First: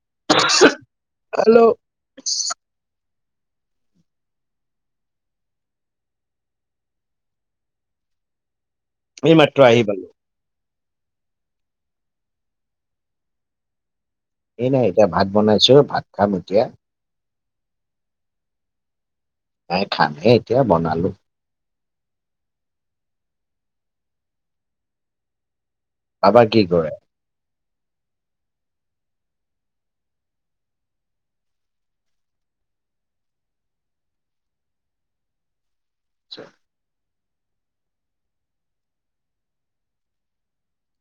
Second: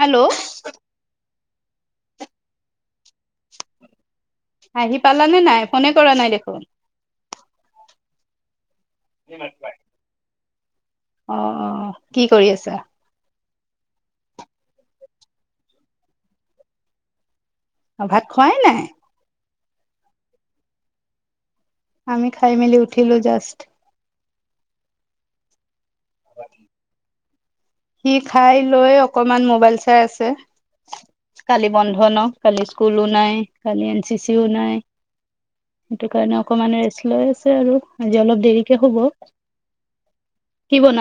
Hello hello আহি পালানে নাই, ফোনে কৰা নাই দেখোন? এই মাত্ৰ আহি পালো। অ অ কি কৰি আছা? এই নাই এতিয়া ভাত বনাই আছো, ভাত খাম এতিয়া। অ ভাত খোৱাই নাই? এ খানহে এতিয়া বনালো আমি খাই মেলি উঠিলো জাষ্ট। আবাই কি কৰে সি খাই লৈ অকমান মোবাইল চাই আছে। কালি বন্ধ ন কালি স্কুলো নাই কালি এন চি চিও নাই সেইটো কাৰণে অকমান ৰেষ্ট লৈ আছে আৰু আজি অলপ দেৰিকে হুব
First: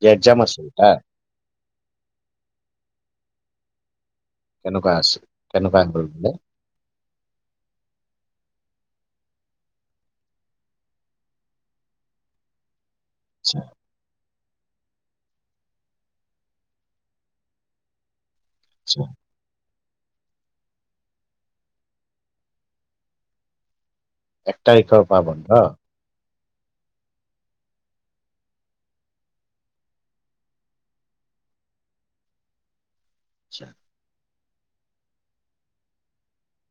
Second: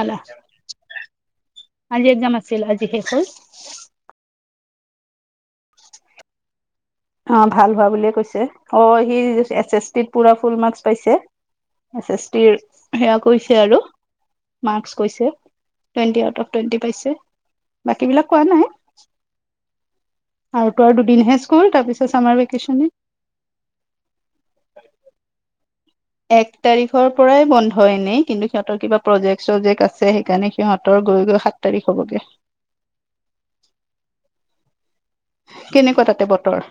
আজি এক্জাম আছিল তাৰ। আজি এক্জাম আছিল আজি শেষ হল কেনেকুৱা আছে, কেনেকুৱা হল বোলে? অ ভাল হোৱা বুলিয়ে কৈছে অ সি এছ এছ পি ত পুৰা ফুল মাৰ্কচ পাইছে এছ এছ টিৰ সেয়া কৰিছে আচ্ছা, আৰু। মাকচ্ পাইছে টুৱেনটি আউট অফ টুৱেণ্টি পাইছে বাকী বিলাক কোৱা নাই আচ্ছা আৰু তো আৰু দুদিনহে স্কুল তাৰপিছত চামাৰ ভিকেচন এক তাৰিখৰ পা বন্ধ এক তাৰিখৰ পৰাই বন্ধ এনেই কিন্তু সিহঁতৰ কিবা প্ৰজেক্ট চজেক্ আছে সেইকাৰণে সিহঁতৰ গৈ গৈ সাত তাৰিখ হ'বগে। আচ্ছা কেনেকুৱা তাতে বতৰ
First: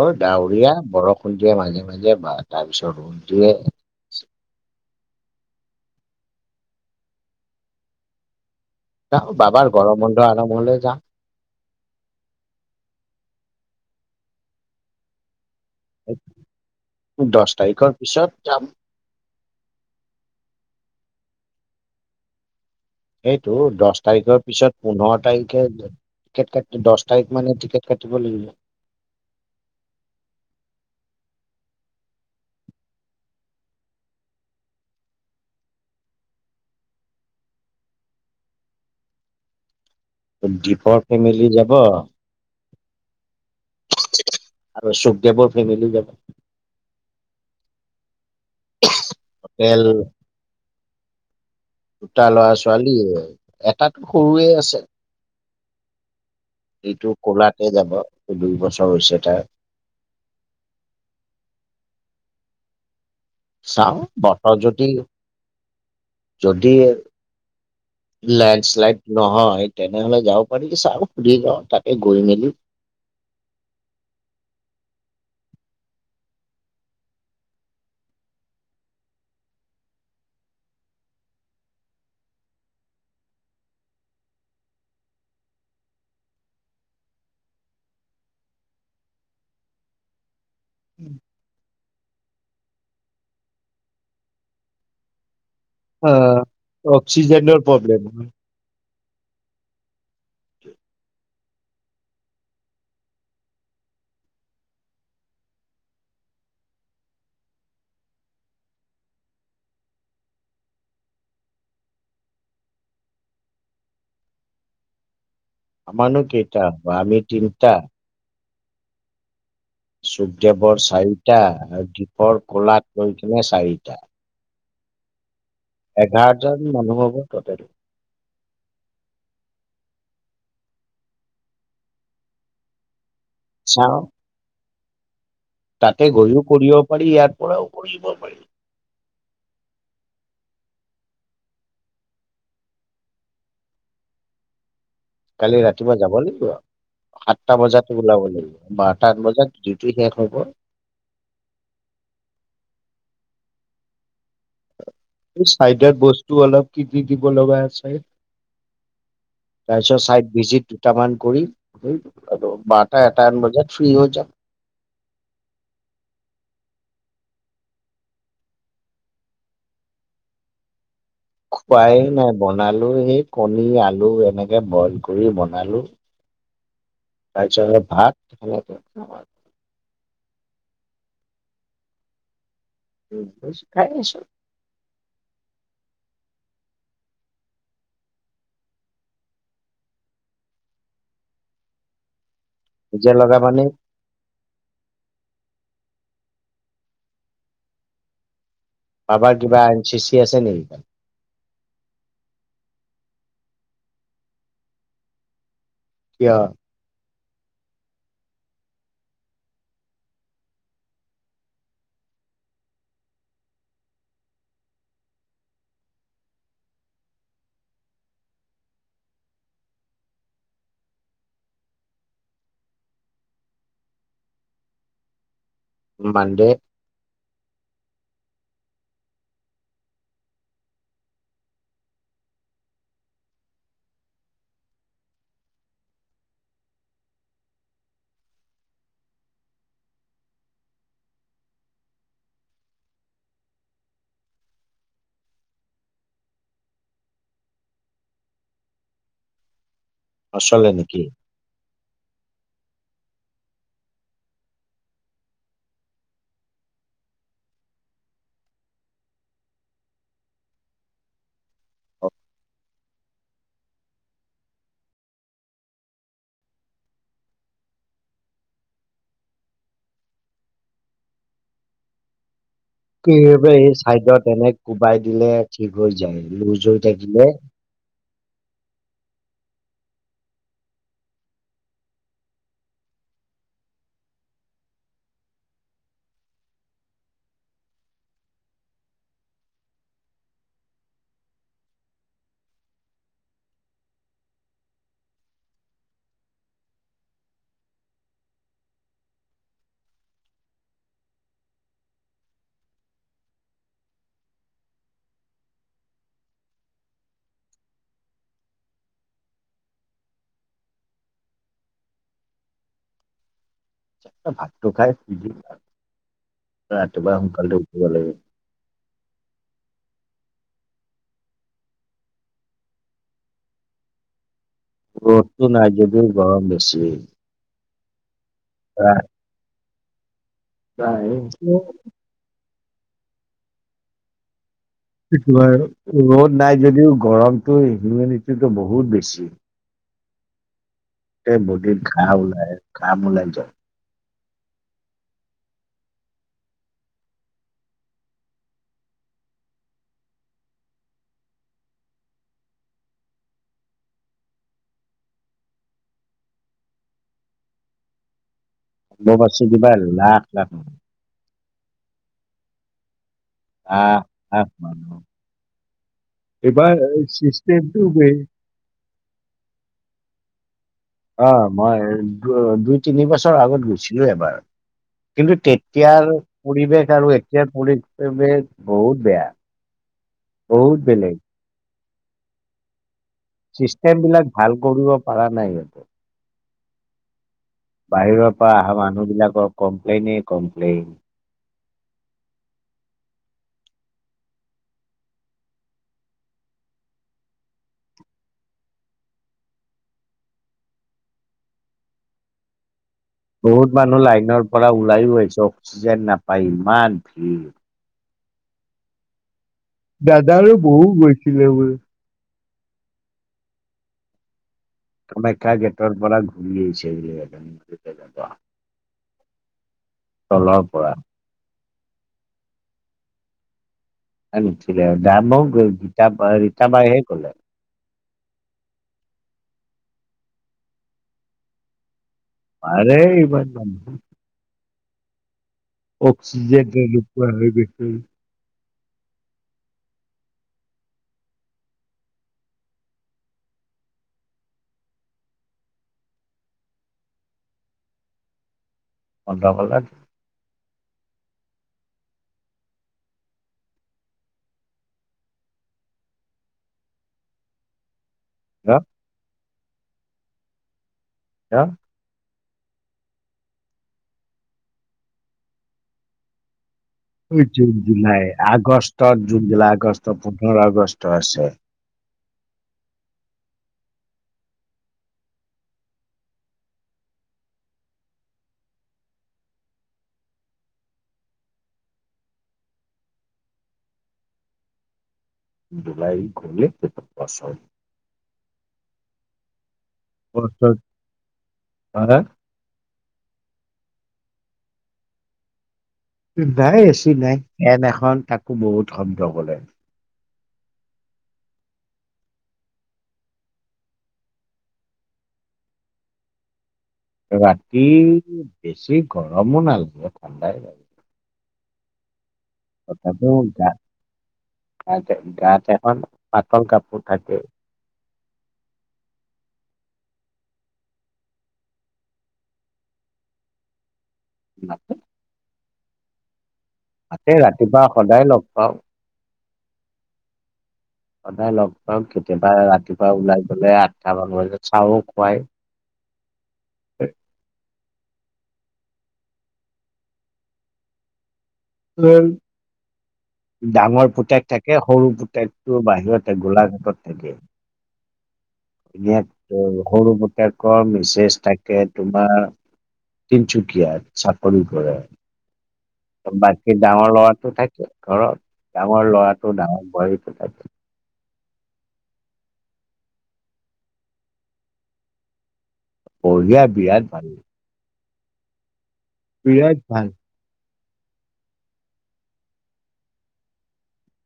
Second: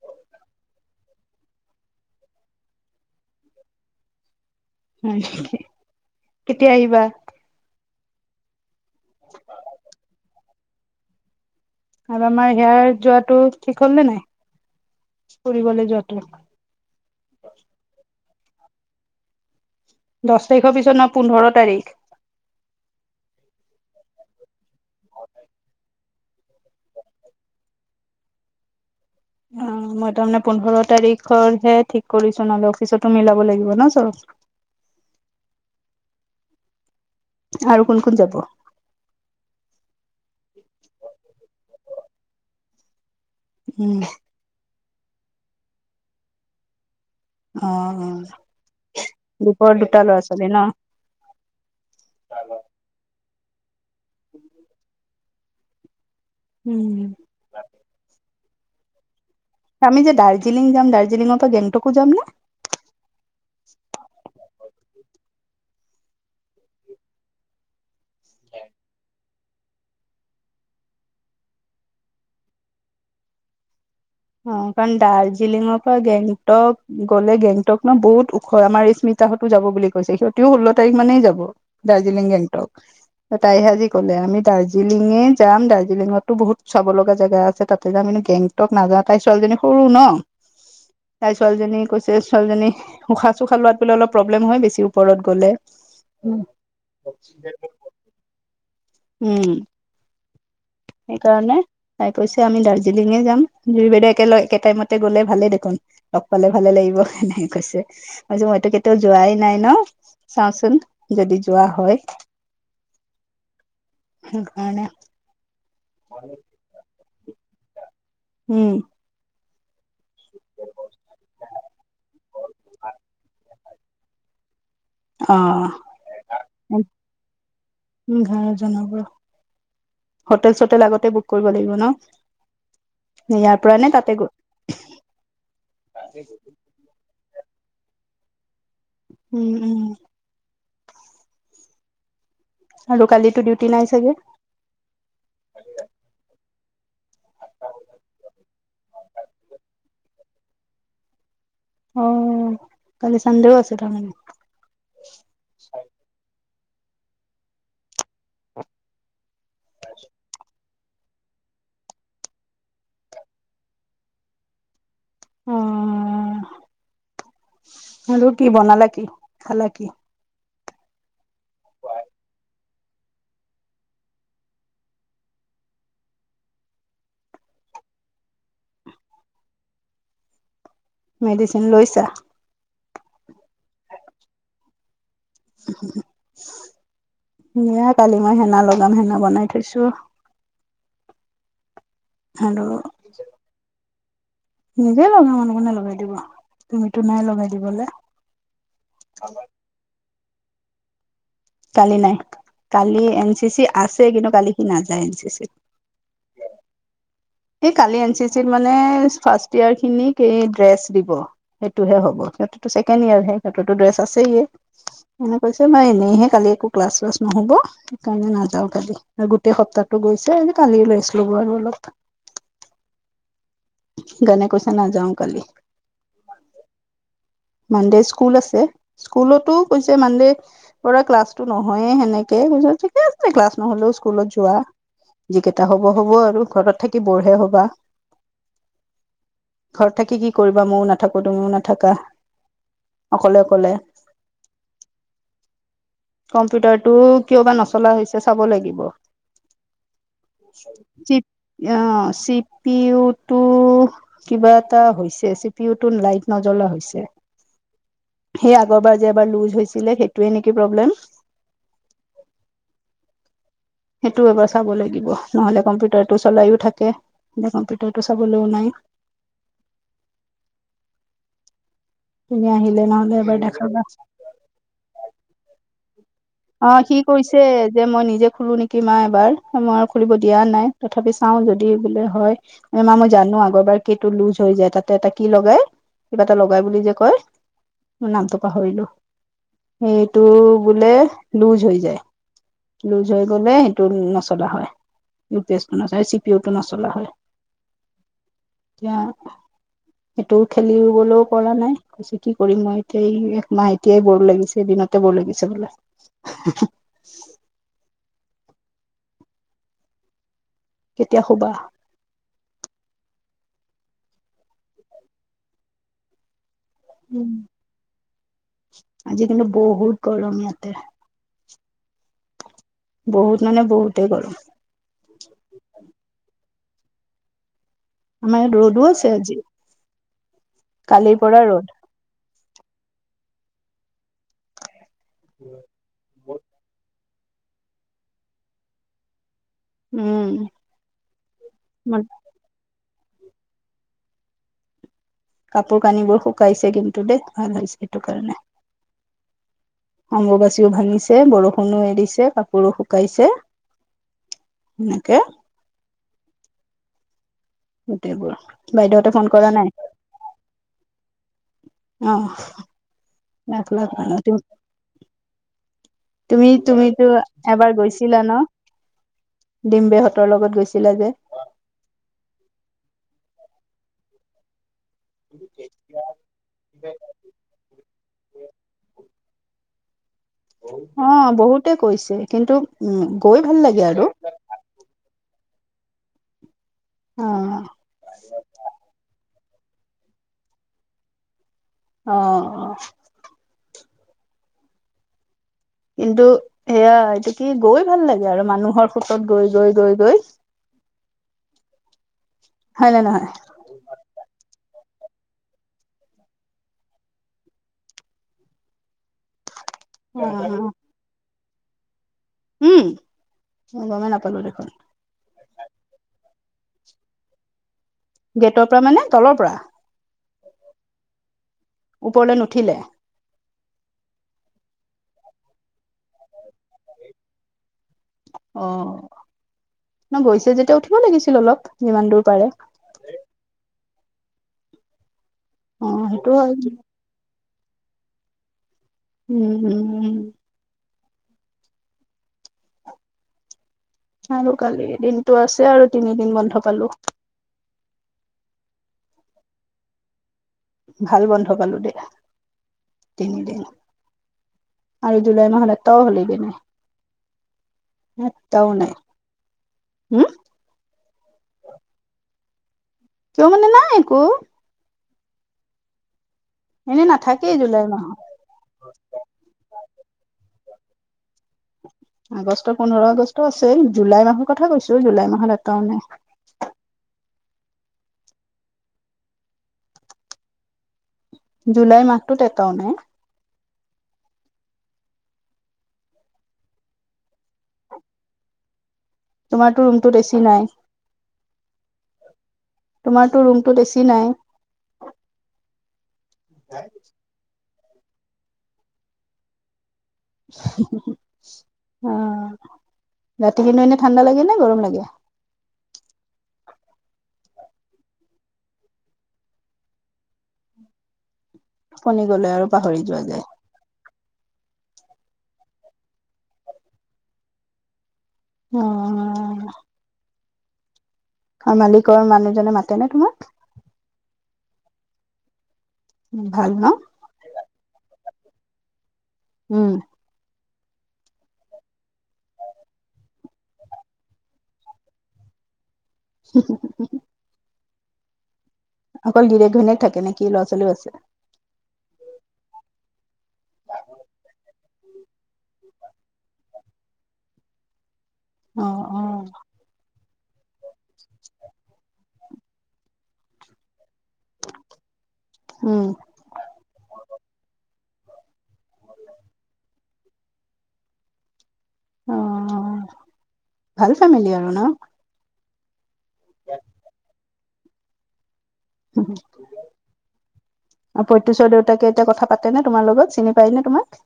এ ডাৱৰীয়া বৰষুণটোৱে মাজে মাজে বা তাৰপিছত ৰুমটো অ কেতিয়া আহিবা বাবাৰ গৰম বন্ধ আৰম্ভ হলে যাম আৰু আমাৰ হেয়াৰ যোৱাটো ঠিক হল নে নাই? ফুৰিবলৈ যোৱাটো দছ তাৰিখৰ পিছত যাম দছ তাৰিখৰ পিছত নহয় পোন্ধৰ তাৰিখ। সেইটো দহ তাৰিখৰ পিছত পোন্ধৰ তাৰিখে টিকট কাটি দহ তাৰিখ মানে টিকট কাটিব লাগিব। উম মই তাৰমানে পোন্ধৰ তাৰিখৰ হে ঠিক কৰিছো নহলে অফিচতো মিলাব লাগিব ন চ [unintelligible] আৰু কোন কোন যাব দীপৰ ফেমিলি যাব উম আৰু স্বদেৱৰ ফেমিলি যাব। অ দুপৰ টোটেল দু দুটা লৰা ছোৱালী ন দুটা লৰা ছোৱালী এটাতো সৰুৱে আছে। উম এইটো কলাতে যাব দুই বছৰ হৈছে তাৰ। আমি যে দাৰ্জিলিং যাম দাৰ্জিলিঙৰ পৰা গেংটকু যাম নে চাও বতৰ যদি, যদি লেণ্ডস্লাইড নহয় তেনেহলে যাব পাৰি চাও সুধি লওঁ তাকে গৈ মেলি অ কাৰণ দাৰ্জিলিঙৰ পৰা গেংটক গলে গেংটক ন বহুত ওখ, আমাৰ স্মৃতি সপ্তাহতো যাব বুলি কৈছে সিহঁতিও ষোল্ল তাৰিখ মানেই যাব দাৰ্জিলিং গেংটক তাই সজি ক'লে আমি দাৰ্জিলিঙে যাম, দাৰ্জিলিঙতো বহুত চাব লগা জেগা আছে তাতে যাম। গেংটক নাযাও তাই ছোৱালীজনী সৰু ন তাই ছোৱালীজনী কৈছে, ছোৱালীজনী উশাহ চুশাহ লোৱাত অলপ প্ৰব্লেম হয়, বেছি ওপৰত গ'লে। অ অক্সিজেনৰ প্ৰব্লেম হয় উম সেইকাৰণে তাই কৈছে আমি দাৰ্জিলিঙে যাম জুই বাইদেউ একেল একে টাইমতে গ'লে ভালেই দেখোন লগ পালে ভালে লাগিব এনেকে কৈছে মইছো মইতো কেতিয়াও যোৱাই নাই ন চাওঁচোন যদি যোৱা হয় সেই কাৰনে আমাৰনো কেইটা হ আমি তিনিটা উম চুকদেৱৰ চাৰিটা আৰু দীপৰ কলাত লৈ কিনে চাৰিটা অ এঘাৰজন মানুহ হ'ব টোটেল উ ঘৰ জনাব হোটেল চোটেল আগতে বুক কৰিব লাগিব ন ইয়াৰ পৰা নে চাওঁ তাতে গৈ তাতে গৈও কৰিব পাৰি ইয়াৰ পৰাও কৰিব পাৰি উম উম আৰু কালিতো ডিউটি নাই চাগে কালি ৰাতিপুৱা যাব লাগিব আৰু সাতটা বজাত ওলাব লাগিব বাৰটা বজাত ডিউটি শেষ হব অ কালি চানডেউ আছে তাৰমানে এই চাইডত বস্তু অলপ কি কি দিব লগা আছে তাৰপিছত চাইদ ভিজিট দুটা মান কৰি বাৰটা এটা মান বজাত ফ্ৰী হৈ যাম অ আৰু কি বনালা কি খালা কি খোৱাই নাই বনালো সেই কণী আলু এনেকে বইল কৰি বনালো [inaudible] তাৰছত ভাত খালোতো ভাত মেডিচিন লৈছা হৈছে খাই আছো [unintelligible] সেয়া কালি মই হেনা লগাম হেনা বনাই থৈছো। আৰু নিজে লগাবা নে? নিজে লগাম আৰু কোনে লগাই দিব তুমিতো নাই লগাই দিবলে। বাবাৰ কিবা এন চি চি আছে নেকি? কালি নাই কালি এন চি চি আছে কিন্তু কালি সি নাযায় এন চি চি। কিয়? এই কালি এন চি চিত মানে ফাৰ্ষ্ট ইয়াৰ খিনিক এই ড্ৰেছ দিব সেইটোহে হ'ব। সিহঁতেতো ছেকেণ্ড ইয়াৰ হে সিহঁতৰতো ড্ৰেছ আছে এ। এনে কৈছে মই এনেইহে কালি একো ক্লাছ চ্লাছ নহব সেইকাৰণে নাযাও কালি গোটেই সপ্তাহ গৈছে কালি লৈ ৰেষ্ট লব আৰু অলপ গনে কৈছে নাযাও কালি। মনদে মানডে স্কুল আছে স্কুলতো কৈছে মানডে পৰা ক্লাছটো নহয়ে সেনেকে ঠিকে আছে ক্লাছ নহ'লেও স্কুলত যোৱা যিকেইটা হব হ'ব আৰু ঘৰত থাকি বৰহে হবা। ঘৰত থাকি কি কৰিবা মইও নাথাকো তুমিও নাথাকা। অকলে অকলে কম্পিউটাৰটো কিয় বা নচলা হৈছে চাব লাগিব। নচলে নেকি? চি অ চি পি ইউ টো কিবা এটা হৈছে চি পি ইউ টোৰ লাইট নজ্বলা হৈছে। সেই আগৰবাৰ যে এবাৰ লুজ হৈছিলে সেইটোৱে নেকি প্ৰব্লেম? [inaudible] সেইটোও এবাৰ চাব লাগিব নহলে কম্পিউটাৰটো চলাইও থাকে। এ কম্পিউটাৰটো চাবলৈও নাই। তুমি আহিলে নহ'লে এবাৰ এই দেখাবা। চাইডত এনে কোবাই দিলে ঠিক হৈ যায়। লুজ অ হৈ সি থাকিলে কৈছে যে মই নিজে খুলো নেকি মা এবাৰ। মই খুলিব দিয়া নাই তথাপি চাও যদি বোলে হয় মা মই জানো আগৰবাৰ কেইটো লুজ হয় যায় তাতে এটা কি লগাই কিবা এটা লগাই বুলি যে কয় মই নামটো পাহৰিলো সেইটো বোলে লুজ হৈ যায়। লুজ হৈ গ'লে সেইটো নচলা হয়। ইউ পি এছটো নচ চি পি ইটো নচলা হয় এতিয়া সেইটো খেলিবলৈও পৰা নাই। কৈছে কি কৰিম মই এতিয়া একমাহ এতিয়াই বৰ লাগিছে বি তাতে বৰ লাগিছে বোলে। কেতিয়া শুবা? ভাতটো খাই ৰাতিপুৱা উ সোনকালে উঠিব লাগে আজি কিন্তু বহুত গৰম ইয়াতে। বহুত মানে বহুতে গৰম। ৰ'দটো নাই যদিও গৰম বেছি। আমাৰ ইয়াত ৰ'দো আছে আজি নাই কালিৰ পৰা ৰ'দ সেইটোএ ৰ'দ নাই যদিও গৰমটো হিউমিদিটিতো বহুত বেছি। উম। সেই বদিত ঘা ওলাই ঘাম ওলাই যায়। কাপোৰ কানিবোৰ শুকাইছে কিন্তু দে ভাল হৈছে সেটো কাৰণে। অম্বুবাচীও ভাঙিছে, বৰষুণো এৰিছে, কাপোৰো শুকাইছে। এনেকে গোটেইবোৰ। বাইদেউহতে ফোন অম্বুবাচী কৰা কিবা নাই? লাখ লাখ অহ [unintelligible] লাখ লাখ মানুহ তুমি এইবাৰ তুমিতো এবাৰ চিষ্টেমটো গৈছিলা ন বেলেগ। ডিম্বেহত বেলেগত গৈছে। অ, মই দু দুই তিনি বছৰ আগত গৈছিলো এবাৰ। কিন্তু তেতিয়াৰ পৰিৱেশ আৰু এতিয়াৰ পৰিৱেশ বহুত বেয়া। বহুত বেলেগ অঁ 'বহুতে কৈছে কিন্তু। উম গৈ ভাল লাগে চিষ্টেম আৰু বিলাক ভাল কৰিব পৰা নাই সিহঁতে। অ কমপ্লেইন এ কমপ্লেইন। অ অহ। কিন্তু সেয়া, এটো কি গৈ ভাল লাগে আৰু মানুহৰ সুত গৈ গৈ গৈ গৈ। হয় নে নহয়? বহুত মানুহ লাইনৰ পৰা ওলাইও আহিছে অক্সিজেন নাপায় ইমান ভিৰ। দাদাৰো বহুত গৈছিলে বোলে। উম, মই গমেই নাপালো দেখোন। কামাখ্যা গেটৰ পৰা ঘূৰি আহিছে বোলে। গেটৰ পৰা মানে তলৰ পৰা। তলৰ পৰা ওপৰলৈ নুঠিলে। গীতা ৰীতাবাই হে ক'লে [unintelligible] অ, গৈছে যেতিয়া উঠিব লাগিছিল অলপ যিমান দূৰ। পাৰে এইবাৰ জাম। অ', সেইটো হয়। অক্সিজেন ন নপোৱা হৈ গছে। উম উম উম। আৰু কালি দিনটো আছে আৰু তিনিদিন বন্ধ পালো। বন্ধ পালা। ভাল বন্ধ পালো দেই তিনিদিন। আৰু জুলাই মাহত এটাও [unintelligible] এটাও নাই, উম। কা। কিয় মানে নাই একো। এনে নাথাকেই জুন! মাহত। জুলাই আগষ্টত, জুন জুলাই আগষ্টত পোন্ধৰ আগষ্ট আছে। অহঁ। [unintelligible] আগষ্টৰ পোন্ধৰ আগষ্ট আছে জুলাই মাহৰ কথা কৈছো জুলাই মাহত এটাও। [inaudible] জুলাইৰ মাহটোত এটাও নাই। দুলাই ঘলে তেটা পচন্দ [unintelligible] তোমাৰটো ৰুম। বেছি নাই হা তোমাৰটো ৰুমটোত বেছি নাই। নাই বছি, নাই ফেন এখন তাকো বহুত শব্দ কৰে। অঁ। ৰাতি কিন্তু এনে ঠাণ্ডা লাগে নে গৰম লাগে ৰাতি বেছি গৰমো নালাগে ঠাণ্ডাই লাগে। টোপনি গলে আৰু পাহৰি যোৱা যায়। গাতে গাত এখন পাতল কাপোৰ থাকে। অহঁ। আহ মালিকৰ মানুহজনে মাতেনে তোমাক? [unintelligible] উম। মাতে, ৰাতিপুৱা সদায় লগ পাওঁ। উম। সদায় লগ পাওঁ কেতিয়াবা ৰাতিপুৱা ওলাই গলে আঠটামান বজাত চাও খুৱাই। হম হম। অকল গীৰে ঘণীয়ে থাকে নেকি ল'ৰা ছোৱালীও আছে। টোৱেল [unintelligible] ডাঙৰ পুতেক থাকে সৰু পুতেকটো বাহিৰত থাকে গোলাঘাটত থাকে [inaudible] অ এ অ সৰু পুতেকৰ মেছেজ থাকে তোমাৰ তিনিচুকীয়াত চাকৰি কৰে উম বাকীৰ ডাঙৰ ল'ৰাটো থাকে ঘৰত ডাঙৰ ল'ৰাটো ডাঙৰ বৌৱাৰিটোহ থাকে অ ভাল ফেমিলি আৰু ন বঢ়িয়া বিৰাট ভাল বিৰাত ভাল আৰু পঁয়তুশ্বৰ দেউতাকে এতিয়া কথা পাতে নে তোমাৰ লগত চিনি পায়নে তোমাক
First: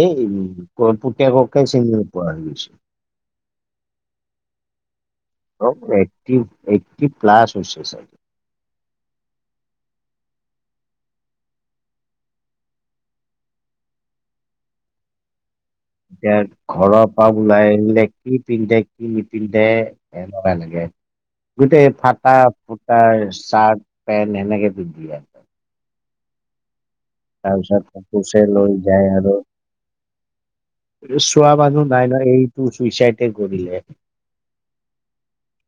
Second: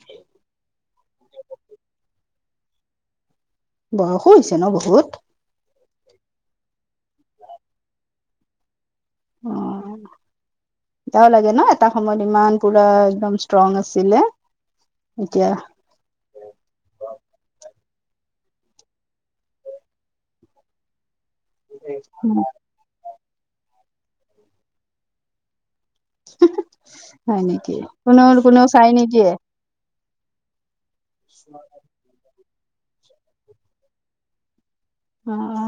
এই পুতেককে চিনি [inaudible] বয়সো হৈছে ন বহুত অ এইটি এইটি প্লাছ হৈছে চাই অ এতিয়াও লাগে ন এটা সময়ত ইমান পুৰা একদম ষ্ট্ৰং আছিলে এতিয়া এতিয়া ঘৰৰ পৰা ওলাই আহিলে কি পিন্ধে কি নিপিন্ধে সেনেকুৱা লাগে গোটেই ফটা ফুটা চাৰ্ট পেণ্ট সেনেকে পিন্ধিয়ে আহে হয় নেকি তাৰপিছত কোনো পুলিচে কোনেও লৈ চাই যায় নিদিয়ে আৰু চোৱা মানুহ নাই ন এইটো চুইচাইডে কৰিলে অ অ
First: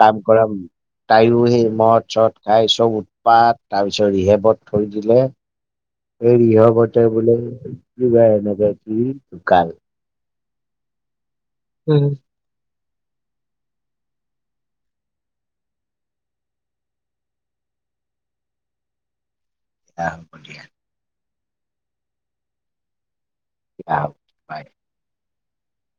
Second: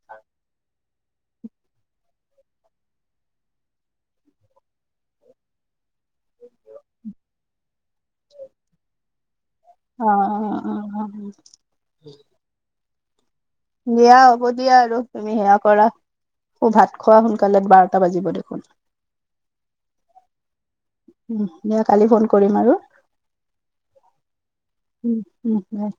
কাম কৰা বোলি তাইও সেই মদ চদ খাই চব উৎপাত তাৰপিছত ৰিহেবত থৈ দিলে এই ইয়বতে বোলে কিবা এনেকে কি ঢুকাল। অ অ অ অহ উম দিয়া হ'ব দিয়া আৰু তুমি সেয়া কৰা অ ভাত খোৱা সোনকালে বাৰটা বাজিব দেখোন অহঁ হব দিয়া উম দিয়া কালি ফোন কৰিম আৰু [unintelligible] উম উম বাই